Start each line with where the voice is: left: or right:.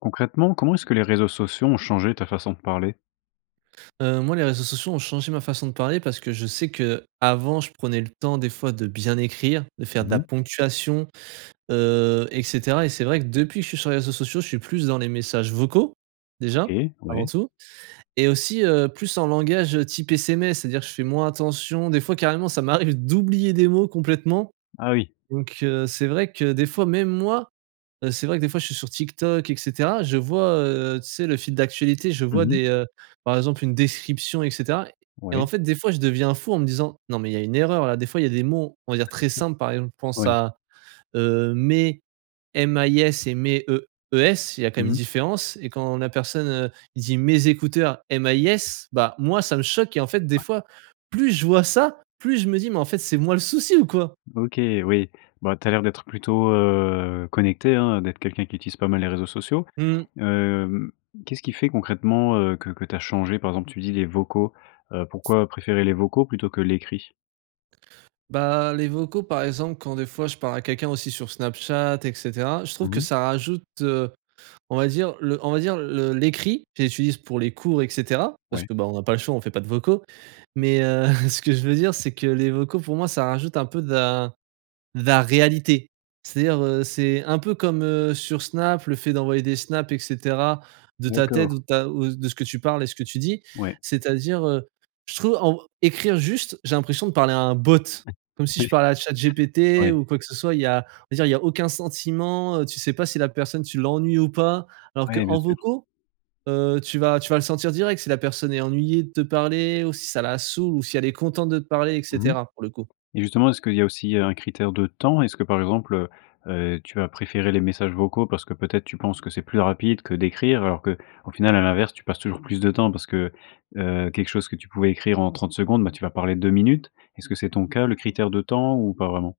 left: Concrètement, comment est-ce que les réseaux sociaux ont changé ta façon de parler?
right: Heu, moi les réseaux sociaux ont changés ma façon de parler parce que je sais que, avant je prenais le temps des fois de bien écrire, de faire de
left: Mmh
right: la
left: mh.
right: ponctuation, heu et cetera et c'est vrai que depuis que je suis sur les réseaux sociaux je suis plus dans les messages vocaux, déjà
left: OK,
right: avant
left: ouais.
right: tout. Et aussi, heu, plus en langage type SMS. C'est-à-dire je fais moins attention des fois carrément ça m'arrive d'oublier des mots, complètement,
left: Ah oui.
right: donc, heu. C'est vrai que des fois même moi, heu, c'est vrai que des fois je suis sur TikTok et cetera, je vois, heu, tu sais le fil d'actualité je
left: Mmh
right: vois
left: mh.
right: des, heu, par exemple une description et cetera et en
left: Ouais.
right: fait, des fois je deviens fou en me disant: «Non, mais il y a une erreur là». Des fois il y a des mots, on va dire très simples par exemple je pense
left: Ouais.
right: à, heu, mais M A I S, et mes E E S, il y a quand même une
left: Mmh mh.
right: différence et quand la personne heu, il dit: «mes écouteurs: M A I S», bah, moi ça me choque et en fait des
left: Ouais.
right: fois, plus je vois ça, plus je me dis: «Mais en fait c'est moi le souci ou quoi?»
left: OK, oui, bah tu as l'air d'être plutôt heu, connecté hein, d'être quelqu'un qui utilise pas mal les réseaux sociaux.
right: Mmh.
left: Hem, qu'est-ce qui fait concrètement, heu, que que tu as changé, par exemple tu dis: «Les vocaux», heu, pourquoi préférer les vocaux plutôt que l'écrit?
right: Bah, les vocaux, par exemple, quand des fois je parle à quelqu'un aussi sur Snapchat et cetera. Je trouve
left: Mmh
right: que
left: mh.
right: ça rajoute, heu, on va dire le on va dire le l'écrit. J'utilise pour les cours et cetera, parce
left: Ouais.
right: que, ben, on n'a pas le choix, on fait pas de vocaux. Mais,
left: [unintelligible]
right: heu, ce que je veux dire, c'est que les vocaux, pour moi, ça rajoute un peu de la de la réalité. C'est-à-dire, heu, c'est un peu comme, heu, sur Snap, le fait d'envoyer des snaps et cetera, de ta tête
left: D'accord.
right: ou de ta ou de ce que tu parles et ce que tu dis.
left: Ouais.
right: C'est-à-dire, heu, je trouve en écrire juste, j'ai l'impression de parler à un bot. Comme si je
left: Oui.
right: parlais à ChatGPT
left: Oui.
right: ou quoi que ce soit. Il y a, on va dire, il y a aucun sentiment. Heu, tu sais pas si la personne, tu l'ennuies ou pas. Alors
left: Ouais, bien
right: qu'en
left: sûr.
right: vocaux, heu, tu vas tu vas le sentir direct si la personne est ennuyée de te parler ou si ça la saoule ou si elle est contente de te parler et
left: Mmh mh.
right: cetera, pour le coup.
left: Et justement, est ce qu'il y a aussi, heu, un critère de temps? Est-ce que, par exemple, heu heu, tu as préféré les messages vocaux parce que peut-être tu penses que c'est plus rapide que d'écrire? Alors que, au final, à l'inverse, tu passes toujours plus de temps parce que, heu, quelque chose que tu pouvais écrire en 30 secondes, bah, tu vas parler 2 minutes. Est-ce que c'est ton cas, le critère de temps ou pas vraiment?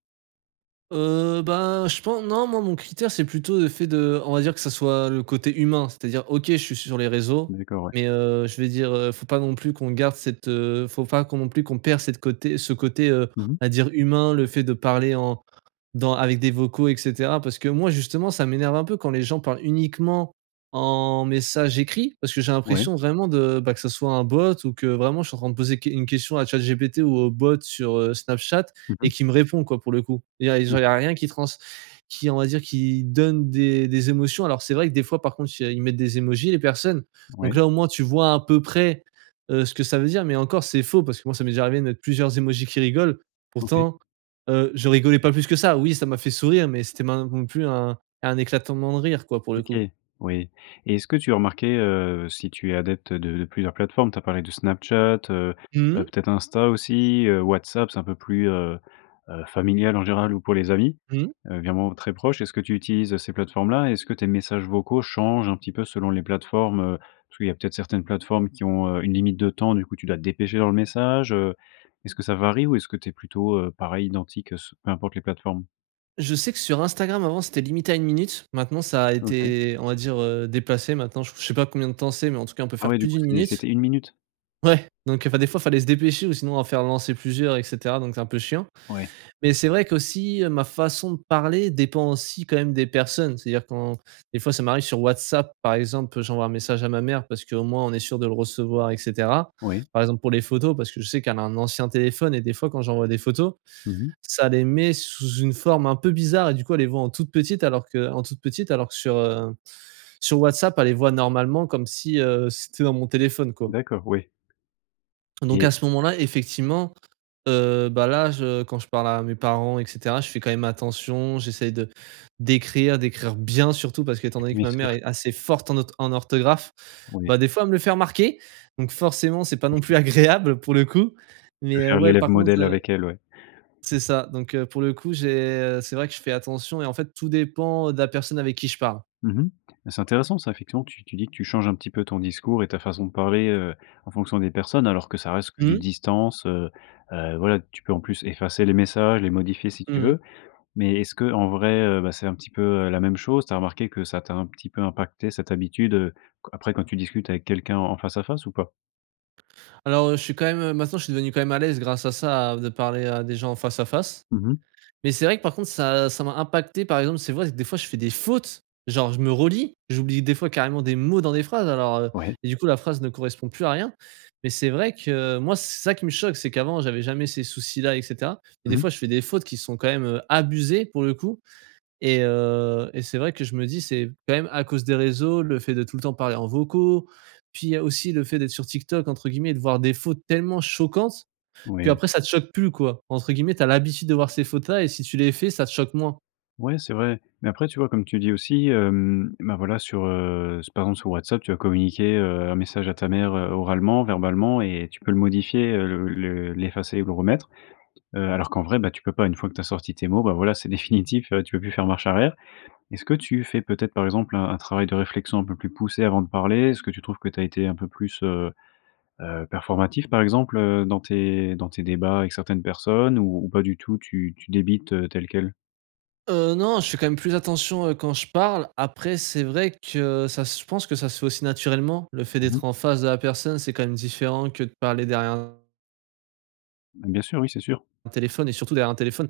right: Heu, ben, je pen non. Moi, mon critère, c'est plutôt le fait de on va dire que ça soit le côté humain. C'est-à-dire OK, je suis sur les réseaux.
left: D'accord, ouais.
right: Mais, heu, je vais dire, heu, faut pas non plus qu'on garde cette, heu faut pas qu'on non plus qu'on perd cette côté ce côté, heu,
left: Mmh mh.
right: on va dire humain. Le fait de parler en dans avec des vocaux et cetera. Parce que moi, justement, ça m'énerve un peu quand les gens parlent uniquement en message écrit. Parce que j'ai
left: Ouais.
right: l'impression vraiment de, bah que ça soit un bot ou que vraiment je suis en train de poser qu une question à ChatGPT ou au bot sur, heu, Snapchat
left: Mmh
right: et
left: mh.
right: qui me répond, quoi, pour le coup. Et il y a genre, il y
left: Mmh.
right: a rien qui trans qui, on va dire qui donne des des émotions. Alors c'est vrai que, des fois, par contre, il y a ils mettent des émojis, les personnes. Donc
left: Ouais.
right: là, au moins, tu vois à peu près, heu, ce que ça veut dire. Mais encore, c'est faux parce que moi, ça m'est déjà arrivé de mettre plusieurs émojis qui rigolent,
left: OK.
right: pourtant, heu, je rigolais pas plus que ça. Oui, ça m'a fait sourire, mais c'était min non plus un un éclatement de rire, quoi pour le coup.
left: OK, oui. Et est-ce que tu as remarqué? Heu, si tu es adepte de de plusieurs plateformes, tu as parlé du Snapchat, heu,
right: Mmh
left: heu,
right: mh?
left: peut-être Insta aussi, heu, WhatsApp, c'est un peu plus, heu, heu, familial en général ou pour les amis,
right: Mmh.
left: heu, vraiment très proches. Est-ce que tu utilises, heu, ces plateformes-là? Est-ce que tes messages vocaux changent un petit peu selon les plateformes, heu? Parce qu'il y a peut-être certaines plateformes qui ont, heu, une limite de temps. Du coup, tu dois te dépêcher dans le message. Heu, est-ce que ça varie ou est-ce que tu es plutôt, heu, pareil, identique, heu, s peu importe les plateformes?
right: Je sais que sur Instagram à un moment, c'était limité à 1 minute. Maintenant ça a
left: OK.
right: été on va dire, heu, déplacé, maintenant, j je sais pas combien de temps c'est mais en tout cas on peut
left: Ah
right: faire
left: ouais, du
right: plus
left: coup,
right: d'1
left: c'est
right: minute
left: c'était 1 minute?
right: ouais, donc, enfin, des fois fallait se dépêcher ou sinon en faire lancer plusieurs et cetera donc c'est un peu chiant.
left: Ouais.
right: Mais c'est vrai qu'aussi ma façon de parler dépend aussi quand même des personnes. C'est-à-dire quand des fois ça m'arrive sur WhatsApp par exemple, j'envoie un message à ma mère parce qu'au moins on est sûr de le recevoir et cetera.
left: Oui.
right: Par exemple pour les photos parce que je sais qu'elle a un ancien téléphone et des fois quand j'envoie des photos,
left: Mmh mh.
right: ça les met sous une forme un peu bizarre et du coup elle les voit en toute petites alors que en toute petites, alors que sur, heu, sur WhatsApp elle les voit normalement comme si, heu, c'était dans mon téléphone, quoi.
left: D'accord, ouais.
right: Donc
left: Et
right: à ce moment-là effectivement, heu, bah, là je quand je parle à mes parents et cetera je fais quand même attention. J'essaye de d'écrire d'écrire bien, surtout parce que étant donné que
left: Bien
right: ma mère
left: sûr!
right: est assez forte en otho en orthographe.
left: Oui.
right: Bah, des fois, elle me le fait remarquer donc forcément c'est pas non plus
left: [unintelligible]
right: agréable, pour le coup. Mais,
left: De
right: heu,
left: faire
right: ouais
left: l'élève
right: par contre,
left: modèle
right: heu
left: avec elle, ouais.
right: c'est ça donc, heu, pour le coup j'ai, heu c'est vrai que je fais attention et en fait tout dépend de la personne avec qui je parle.
left: Mmh mh. Mais c'est intéressant ça. Effectivement, tu tu dis que tu changes un petit peu ton discours et ta façon de parler, heu, en fonction des personnes, alors que ça reste que du
right: Mmh.
left: distance, heu. Heu, voilà, tu peux en plus effacer les messages, les modifier si tu
right: Mmh mh.
left: veux. Mais est-ce qu'en vrai, heu, bah, c'est un petit peu, heu, la même chose? Tu as remarqué que ça t'a un petit peu impacté cette habitude, heu, après quand tu discutes avec quelqu'un en face à face ou pas?
right: Alors, heu, je suis quand même, heu, maintenant je suis devenu quand même à l'aise grâce à ça de parler à des gens en face à face.
left: Mmh mh.
right: Mais c'est vrai que par contre ça ça m'a impacté par exemple, c'est vrai, des fois je fais des fautes genre je me relis. J'oublie des fois carrément des mots dans des phrases alors, heu
left: Ouais.
right: et du coup la phrase ne correspond plus à rien. Mais c'est vrai que, moi c'est ça qui me choque c'est qu'avant j'avais jamais ces soucis-là et cetera. Et
left: Mmh
right: des
left: mh.
right: fois je fais des fautes qui sont quand même, heu, abusées pour le coup. Et, heu et c'est vrai que je me dis c'est quand même à cause des réseaux. Le fait de tout le temps parler en vocaux. Puis il y a aussi le fait d'être sur TikTok entre guillemets de voir des «fautes tellement choquantes». Puis
left: Oui.
right: après ça te choque plus quoi entre guillemets «tu as l'habitude de voir ces fautes-là» et si tu les fais ça te choque moins.
left: Ouais, c'est vrai. Mais après, tu vois, comme tu dis aussi, hem, bah, voilà, sur, heu, s par exemple sur WhatsApp, tu vas communiquer, heu, un message à ta mère, heu, oralement, verbalement, et tu peux le modifier, heu, le le l'effacer et le remettre. Heu, alors qu'en vrai, bah, tu peux pas, une fois que tu as sorti tes mots, bah, voilà, c'est définitif, heu, tu peux plus faire marche arrière. Est-ce que tu fais peut-être, par exemple, un un travail de réflexion un peu plus poussé avant de parler? Est-ce que tu trouves que tu as été un peu plus, heu heu, performatif, par exemple, heu, dans tes dans tes débats avec certaines personnes ou ou pas du tout? Tu tu débites, heu, tel quel?
right: Heu non, je fais quand même plus attention, heu, quand je parle. Après, c'est vrai que ça, je pense que ça se fait aussi naturellement, le fait
left: Mmh
right: d'être
left: mh.
right: en face de la personne c'est quand même différent que de parler derrière un
left: Mmh bien sûr, oui c'est sûr.
right: un téléphone, et surtout derrière un téléphone.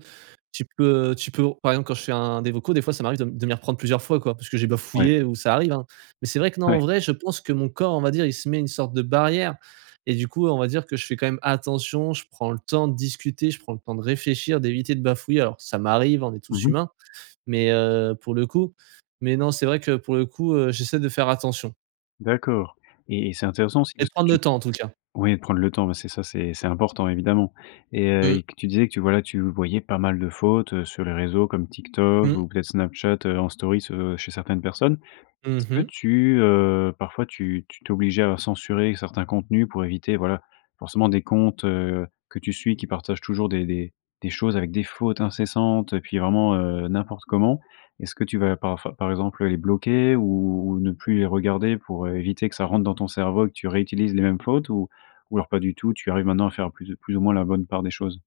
right: Tu peux, heu, tu peux par exemple, quand je fais un des vocaux des fois ça m'arrive de de m'y reprendre plusieurs fois, quoi. Parce que j'ai
left: Ouais.
right: bafouillé ou ça arrive, hein. Mais c'est vrai que non
left: Ouais.
right: en vrai je pense que mon corps, on va dire, il se met une sorte de barrière et du coup, on va dire que je fais quand même attention, je prends le temps de discuter, je prends le temps de réfléchir, d'éviter de bafouiller alors, ça m'arrive, hein, on est tous
left: Mmh mh.
right: humains. Mais heu, pour le coup, mais non c'est vrai que pour le coup, heu j'essaie de faire attention.
left: D'accord et et c'est intéressant aussi,
right: Et de
left: parce que
right: prendre le
left: tu
right: temps, en tout cas.
left: ouais de prendre le temps, bah c'est ça, c'est c'est important, évidemment. Et, heu,
right: Mmh.
left: et que tu disais que tu voilà, tu voyais pas mal de fautes, heu, sur les réseaux comme TikTok
right: Mmh.
left: ou peut-être Snapchat heu en story ce chez certaines personnes.
right: Mmh
left: Est-ce que
right: mh.
left: tu, heu, parfois tu tu t'obligais à censurer certains contenus pour éviter voilà, forcément des comptes, heu, que tu suis qui partagent toujours des des des choses avec des fautes incessantes et puis vraiment, heu, n'importe comment. Est-ce que tu vas parfois par exemple les bloquer ou ou ou ne plus les regarder pour, heu, éviter que ça rentre dans ton cerveau et que tu réutilises les mêmes fautes ou ou alors pas du tout, tu arrives maintenant à faire plus ou plus ou moins la bonne part des choses?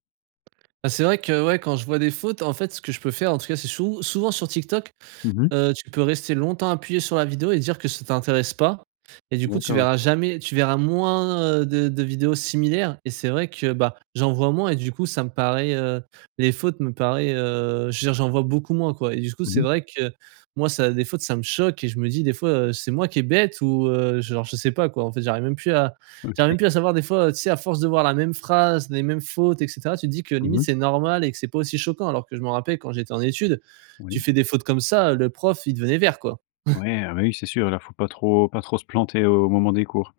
right: Ah c'est vrai que, ouais quand je vois des fautes en fait ce que je peux faire, en tout cas c'est sou souvent sur TikTok.
left: Mmh mh.
right: Heu, tu peux rester longtemps appuyé sur la vidéo et dire que ça t'intéresse pas et du coup tu
left: D'accord.
right: verras jamais, tu verras moins, heu, de de vidéos similaires et c'est vrai que bah, j'en vois moins et du coup ça me paraît, heu, les fautes me paraît, heu, je veux dire, j'en vois beaucoup moins, quoi. Et du coup
left: Mmh
right: c'est
left: mh.
right: vrai que, moi ça des fautes ça me choque et je me dis des fois: «Heu c'est moi qui est bête», ou heu genre je sais pas quoi, en fait. J'arrive même plus à j'arrive même
left: OK.
right: plus à savoir des fois heu, tu sais, à force de voir la même phrase, les mêmes fautes et cetera, tu te dis que
left: Mmh
right: limite
left: mh.
right: c'est normal et que c'est pas aussi choquant! Alors que je m'en rappelle quand j'étais en études, tu
left: Oui.
right: fais des fautes comme ça, heu, le prof, il devenait vert quoi!
left: Ouais, ah bah oui, c'est sûr! Alors faut pas trop pas trop se planter au moment des cours.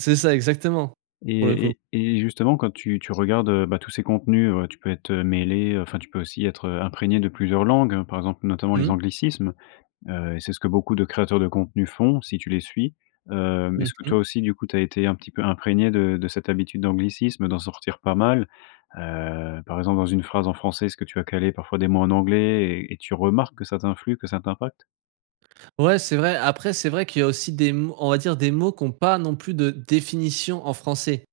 right: C'est ça, exactement! Pour le coup.
left: Et et et justement, quand tu tu regardes, heu, bah tous ces contenus, heu, tu peux être heu mêlé, heu enfin, tu peux aussi être, heu, imprégné de plusieurs langues, par exemple, notamment les
right: Mmh.
left: anglicismes. Heu, et c'est ce que beaucoup de créateurs de contenus font, si tu les suis. Heu mais
right: Mmh
left: est-ce que toi
right: mh.
left: aussi, du coup, tu as été un petit peu imprégné de de cette habitude d'anglicisme, d'en sortir pas mal. Heu par exemple, dans une phrase en français, est-ce que tu as calé parfois des mots en anglais et et tu remarques que ça t'influe, que ça t'impacte?
right: Ouais, c'est vrai, après, c'est vrai qu'il y a aussi des m on va dire des mots qui ont pas non plus de définition en français.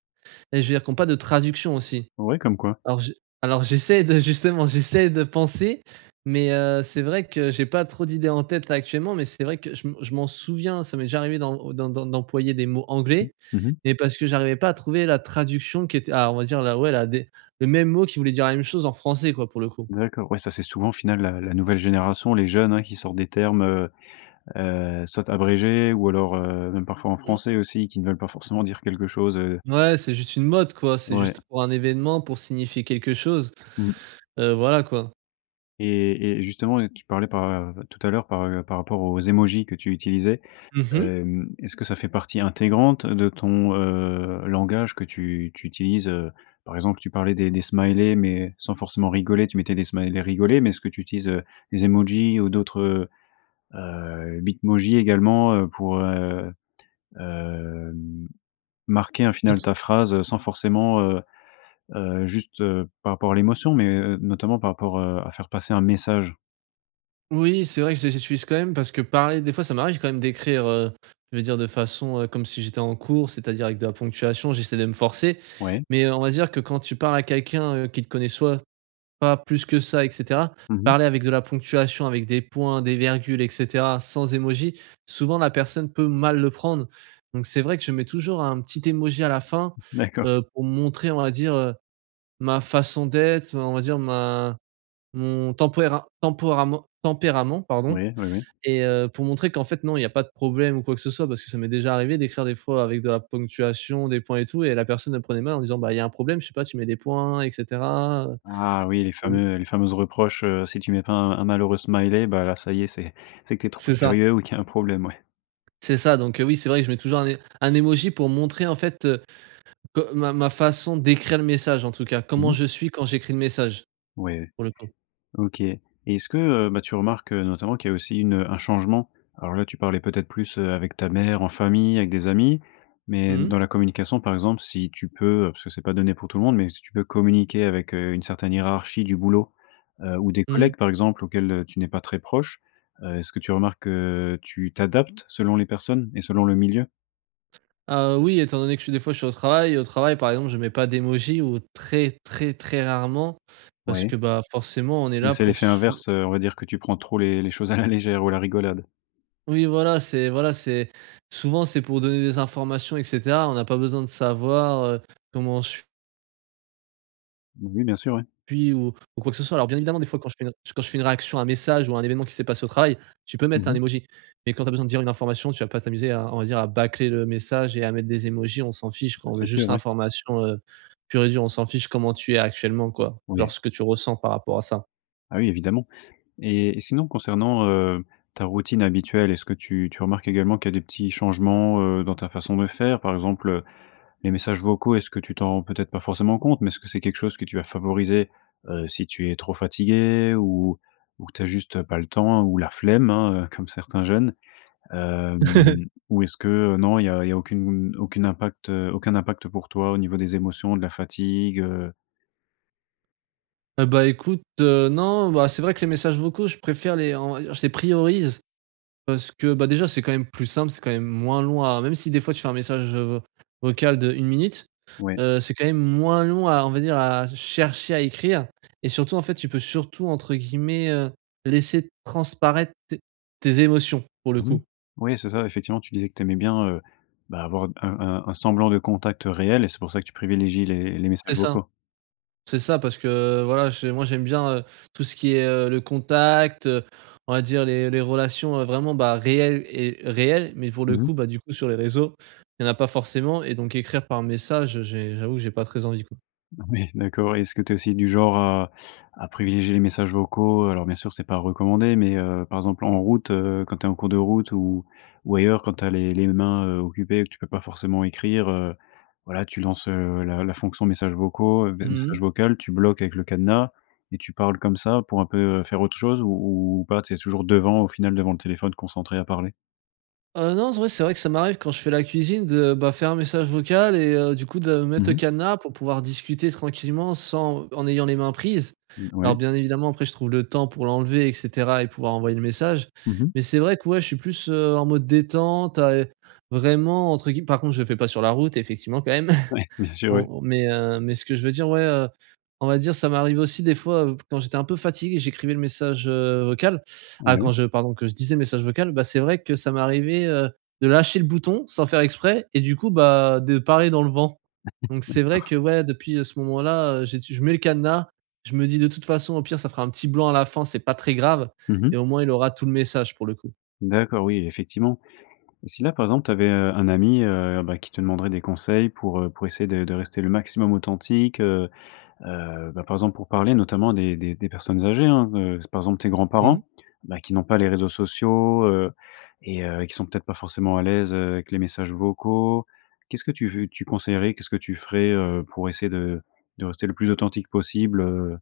right: Et je veux dire qu'on pas de traduction aussi.
left: Ouais, comme quoi?
right: Alors je, alors j'essaie de justement, j'essaie de penser, mais heu, c'est vrai que j'ai pas trop d'idées en tête là actuellement, mais c'est vrai que je me je m'en souviens, ça m'est déjà arrivé d'em d'em d'em d'employer des mots
left: Mmh,
right: anglais
left: mmh mh.
right: et parce que j'arrivais pas à trouver la traduction qui était ah on va dire la, ouais la des le même mot qui voulait dire la même chose en français quoi pour le coup.
left: D'accord, ouais, ça, c'est souvent au final, la la nouvelle génération, les jeunes, hein, qui sortent des termes, heu heu, soit abrégés ou alors, heu, même parfois en
right: Mmh.
left: français aussi, qui ne veulent pas forcément dire quelque chose, heu
right: Mouais c'est juste une mode, quoi. C'est
left: Ouais.
right: juste pour un événement pour signifier quelque chose.
left: Mmh.
right: Heu, voilà quoi.
left: Et et et justement, tu parlais par, tout à l'heure par, heu, par par rapport aux émojis que tu utilisais.
right: Mmh mh.
left: Hem, est-ce que ça fait partie intégrante de ton, heu, langage que tu tu utilises? Heu, par exemple, tu parlais des des smileys, mais sans forcément rigoler, tu mettais des smileys, rigolé. Mais est-ce que tu utilises, heu, les émojis ou d'autres, heu, Bitmojis également, heu, pour, heu, hem, marquer un
right: Est
left: final
right: q
left: ta phrase sans forcément, heu heu, juste, heu, par rapport à l'émotion, mais, heu, notamment par rapport, heu, à faire passer un message?
right: Oui, c'est vrai que je les utilise quand même, parce que parler des fois ça m'arrive quand même d'écrire heu, je veux dire de façon heu, comme si j'étais en cours, c'est-à-dire avec de la ponctuation, j'essaie de me forcer.
left: Ouais.
right: Mais heu, on va dire que quand tu parles à quelqu'un, heu, qui te connaît soit pas plus que ça et cetera,
left: Mmh mh.
right: parler avec de la ponctuation, avec des points, des virgules et cetera sans émoji, souvent la personne peut mal le prendre. Donc, c'est vrai que je mets toujours un petit Emoji à la fin,
left: D'accord.
right: heu, pour montrer on va dire heu, ma façon d'être, heu, on va dire ma mon tempéra tempérament- tempérament pardon,
left: Ouais. Ouais, ouais.
right: et heu, pour montrer qu'en fait non, il y a pas de problème ou quoi que ce soit. Parce que ça m'est déjà arrivé d'écrire des fois avec de la ponctuation, des points et tout et la personne elle le prenait mal en disant: «Bah, il y a un problème je sais pas tu mets des points et cetera»
left: Ah oui! Les
right: heu, mmh.
left: fameux, heu, les fameuses reproches, heu, si tu mets pas un un malheureux smiley, bah là, ça y est c'est c'est que tu es trop
right: C'est ça.
left: sérieux ou qu'il y a un problème, ouais.
right: C'est ça donc, heu, oui c'est vrai que je mets toujours un é un émoji pour montrer en fait, heu, que ma ma façon d'écrire le message, en tout cas.
left: Mmh
right: Comment
left: mh.
right: je suis quand j'écris le message,
left: Ouais,
right: pour le coup.
left: OK. Et est-ce, heu, bah que tu remarques, heu, notamment qu'il y a aussi une, heu, un changement? Alors là, tu parlais peut-être plus heu, avec ta mère, en famille, avec des amis, mais
right: Mmh mh.
left: dans la communication, par exemple, si tu peux, heu, parce que c'est pas donné pour tout le monde, mais si tu peux communiquer avec heu, une certaine hiérarchie du boulot, heu, ou des
right: Mmh.
left: collègues, par exemple, auxquels heu, tu n'es pas très proche. Heu, est-ce que tu remarques que tu t'adaptes selon les personnes, et selon le milieu?
right: Heu, oui étant donné que je suis, des fois, je suis au travail. Au travail, par exemple, je mets pas d'émoji ou très très très rarement. Parce
left: Ouais.
right: que bah, forcément on est
left: Mais
right: là
left: c'est
right: pour
left: l'effet
right: sou
left: inverse, heu. On va dire que tu prends trop les les choses à la légère ou à la rigolade.
right: Oui voilà, c'est voilà c'est, souvent c'est pour donner des informations et cetera on n'a pas besoin de savoir heu, comment je s
left: Oui, bien sûr ouais.
right: je suis ou ou quoi que ce soit, alors bien évidemment des fois quand je fais un quand je fais une réaction à un message ou à un événement qui s'est passé au travail, tu peux
left: Mmh
right: mettre un
left: mh.
right: émoji mais quand tu as besoin de dire une information tu vas pas t'amuser à, on va dire à bâcler le message et à mettre des émojis, on s'en fiche
left: Mais
right: quoi. On veut
left: c'est
right: juste
left: sûr, ouais.
right: l'information heu, pure et dure. On s'en fiche comment tu es actuellement quoi. Genre
left: Oui.
right: ce que tu ressens par rapport à ça.
left: Bah oui évidemment. Et et sinon concernant, heu, ta routine habituelle est ce que tu tu remarques également qu'il y a des petits changements, heu, dans ta façon de faire par exemple, heu, les messages vocaux est ce que tu t'en rends peut-être pas forcément compte mais est ce que c'est quelque chose que tu vas favoriser? Heu, si tu es trop fatigué ou ou tu as juste, heu, pas le temps, ou la flemme hein, comme certains jeunes. Hem, ou est-ce que, heu, non il y a il y a aucune, aucune impact, heu, aucun impact pour toi au niveau des émotions, de la fatigue, heu?
right: Heu, bah, écoute, heu, non. Bah, c'est vrai que les messages vocaux je préfère les en je les priorise parce que, bah, déjà c'est quand même plus simple, c'est quand même moins long à même si des fois tu fais un message, heu, vo vocal de 1 minute.
left: Ouais.
right: Heu, c'est quand même moins long à, on va dire, à chercher à écrire et surtout, en fait, tu peux surtout entre guillemets, heu: «Laisser transparaître tes tes émotions», pour le
left: Mmh mh,
right: coup.
left: oui, c'est ça. Effectivement, tu disais que tu aimais bien, heu, bah, avoir, heu, un un un semblant de contact réel et c'est pour ça que tu privilégies les les
right: C'est
left: messages
right: ça.
left: vocaux.
right: C'est ça parce que voilà, j'ai moi j'aime bien, heu, tout ce qui est heu le contact, heu, on va dire les les relations, heu, vraiment, bah, réelles et réelles. Mais pour le
left: Mmh mh.
right: coup, bah, du coup sur les réseaux, il y en a pas forcément et donc écrire par message, heu, j'ai, j'avoue que j'ai pas très envie quoi.
left: Ouais, d'accord et est-ce que tu es aussi du genre à à privilégier les messages vocaux? Alors bien sûr, c'est pas recommandé, mais, heu, par exemple en route, heu, quand tu es en cours de route ou ou ailleurs, quand tu as les les mains, heu, occupées, tu peux pas forcément écrire, heu. Voilà tu lances, heu, la la fonction messages vocaux des
right: Mmh mh.
left: messages vocal, tu bloques avec le cadenas et tu parles comme ça, pour un peu faire autre chose, ou ou pas, tu es toujours devant, au final devant le téléphone, concentré à parler?
right: Ah non, ouais, c'est vrai que ça m'arrive, quand je fais la cuisine de, bah, faire un message vocal et heu, du coup de mettre
left: Mmh
right: le
left: mh.
right: cadenas pour pouvoir discuter tranquillement sans, en ayant les mains prises.
left: Mmh, ouais.
right: Alors bien évidemment après je trouve le temps pour l'enlever et cetera et pouvoir envoyer le message
left: Mmh mh.
right: mais c'est vrai que ouais je suis plus, heu, en mode détente, à, heu vraiment entre guill par contre je le fais pas sur la route effectivement, quand même.
left: Ouais! Bien sûr oui.
right: On mais, heu, mais ce que je veux dire ouais, heu, on va dire ça m'arrive aussi des fois, heu, quand j'étais un peu fatigué j'écrivais le message, heu, vocal. Ah quand
left: Oui.
right: je, pardon, que je disais le message vocal. Bah c'est vrai que ça m'est arrivé, heu, de lâcher le bouton sans faire exprès et du coup bah de parler dans le vent. Donc c'est vrai
left: D'accord.
right: que ouais depuis, heu, ce moment-là, heu, j'ai je mets le cadenas, je me dis: «De toute façon au pire ça fera un petit blanc à la fin, c'est pas très grave
left: Mmh mh.
right: et au moins il aura tout le message» pour le coup.
left: D'accord, oui, effectivement. Si là, par exemple, tu avais, heu, un ami, heu, bah qui te demanderait des conseils pour, heu, pour essayer de de rester le maximum authentique, heu. Heu, bah par exemple, pour parler notamment des des des personnes âgées hein, heu, par exemple tes grands
right: Mmh.
left: parents, bah qui n'ont pas les réseaux sociaux, heu et heu, qui sont peut être pas forcément à l'aise, heu, avec les messages vocaux. Qu'est ce que tu veux tu conseillerais? Qu'est ce que tu ferais, heu, pour essayer de de rester le plus authentique possible, heu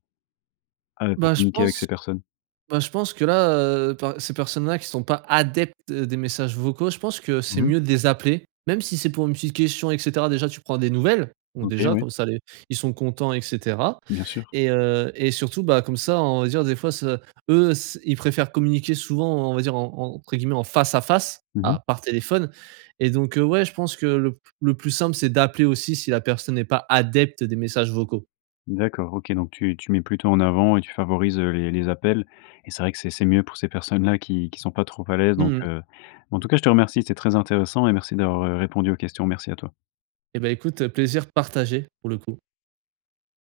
left: heu, pour
right: Ben je
left: communiquer avec
right: pense
left: ces personnes?
right: ben je pense que là, heu, enfin, ces personnes là qui sont pas adeptes des messages vocaux, je pense que c'est
left: Mmh mh.
right: mieux de les appeler. Même si c'est pour une petite question et cetera. Déjà tu prends des nouvelles. Bon
left: OK,
right: déjà,
left: oui.
right: comme ça les ils sont contents et cetera.
left: Bien sûr!
right: Et heu, et surtout bah comme ça on va dire des fois ça, eux c'est ils préfèrent communiquer souvent en on va dire en en entre guillemets «en face à face».
left: Mmh mh.
right: Alors par téléphone et donc, heu, ouais je pense que le p le plus simple, c'est d'appeler aussi, si la personne est pas adepte des messages vocaux.
left: D'accord OK, donc tu tu mets plutôt en avant et tu favorise, heu, les les appels. Et c'est vrai que c'est c'est mieux pour ces personnes-là qui qui sont pas trop à l'aise. Donc,
right: Mmh mh.
left: heu, en tout cas, je te remercie, c'est très intéressant et merci d'avoir, heu, répondu aux questions. Merci à toi.
right: Et bah écoute, heu, plaisir partagé, pour le coup.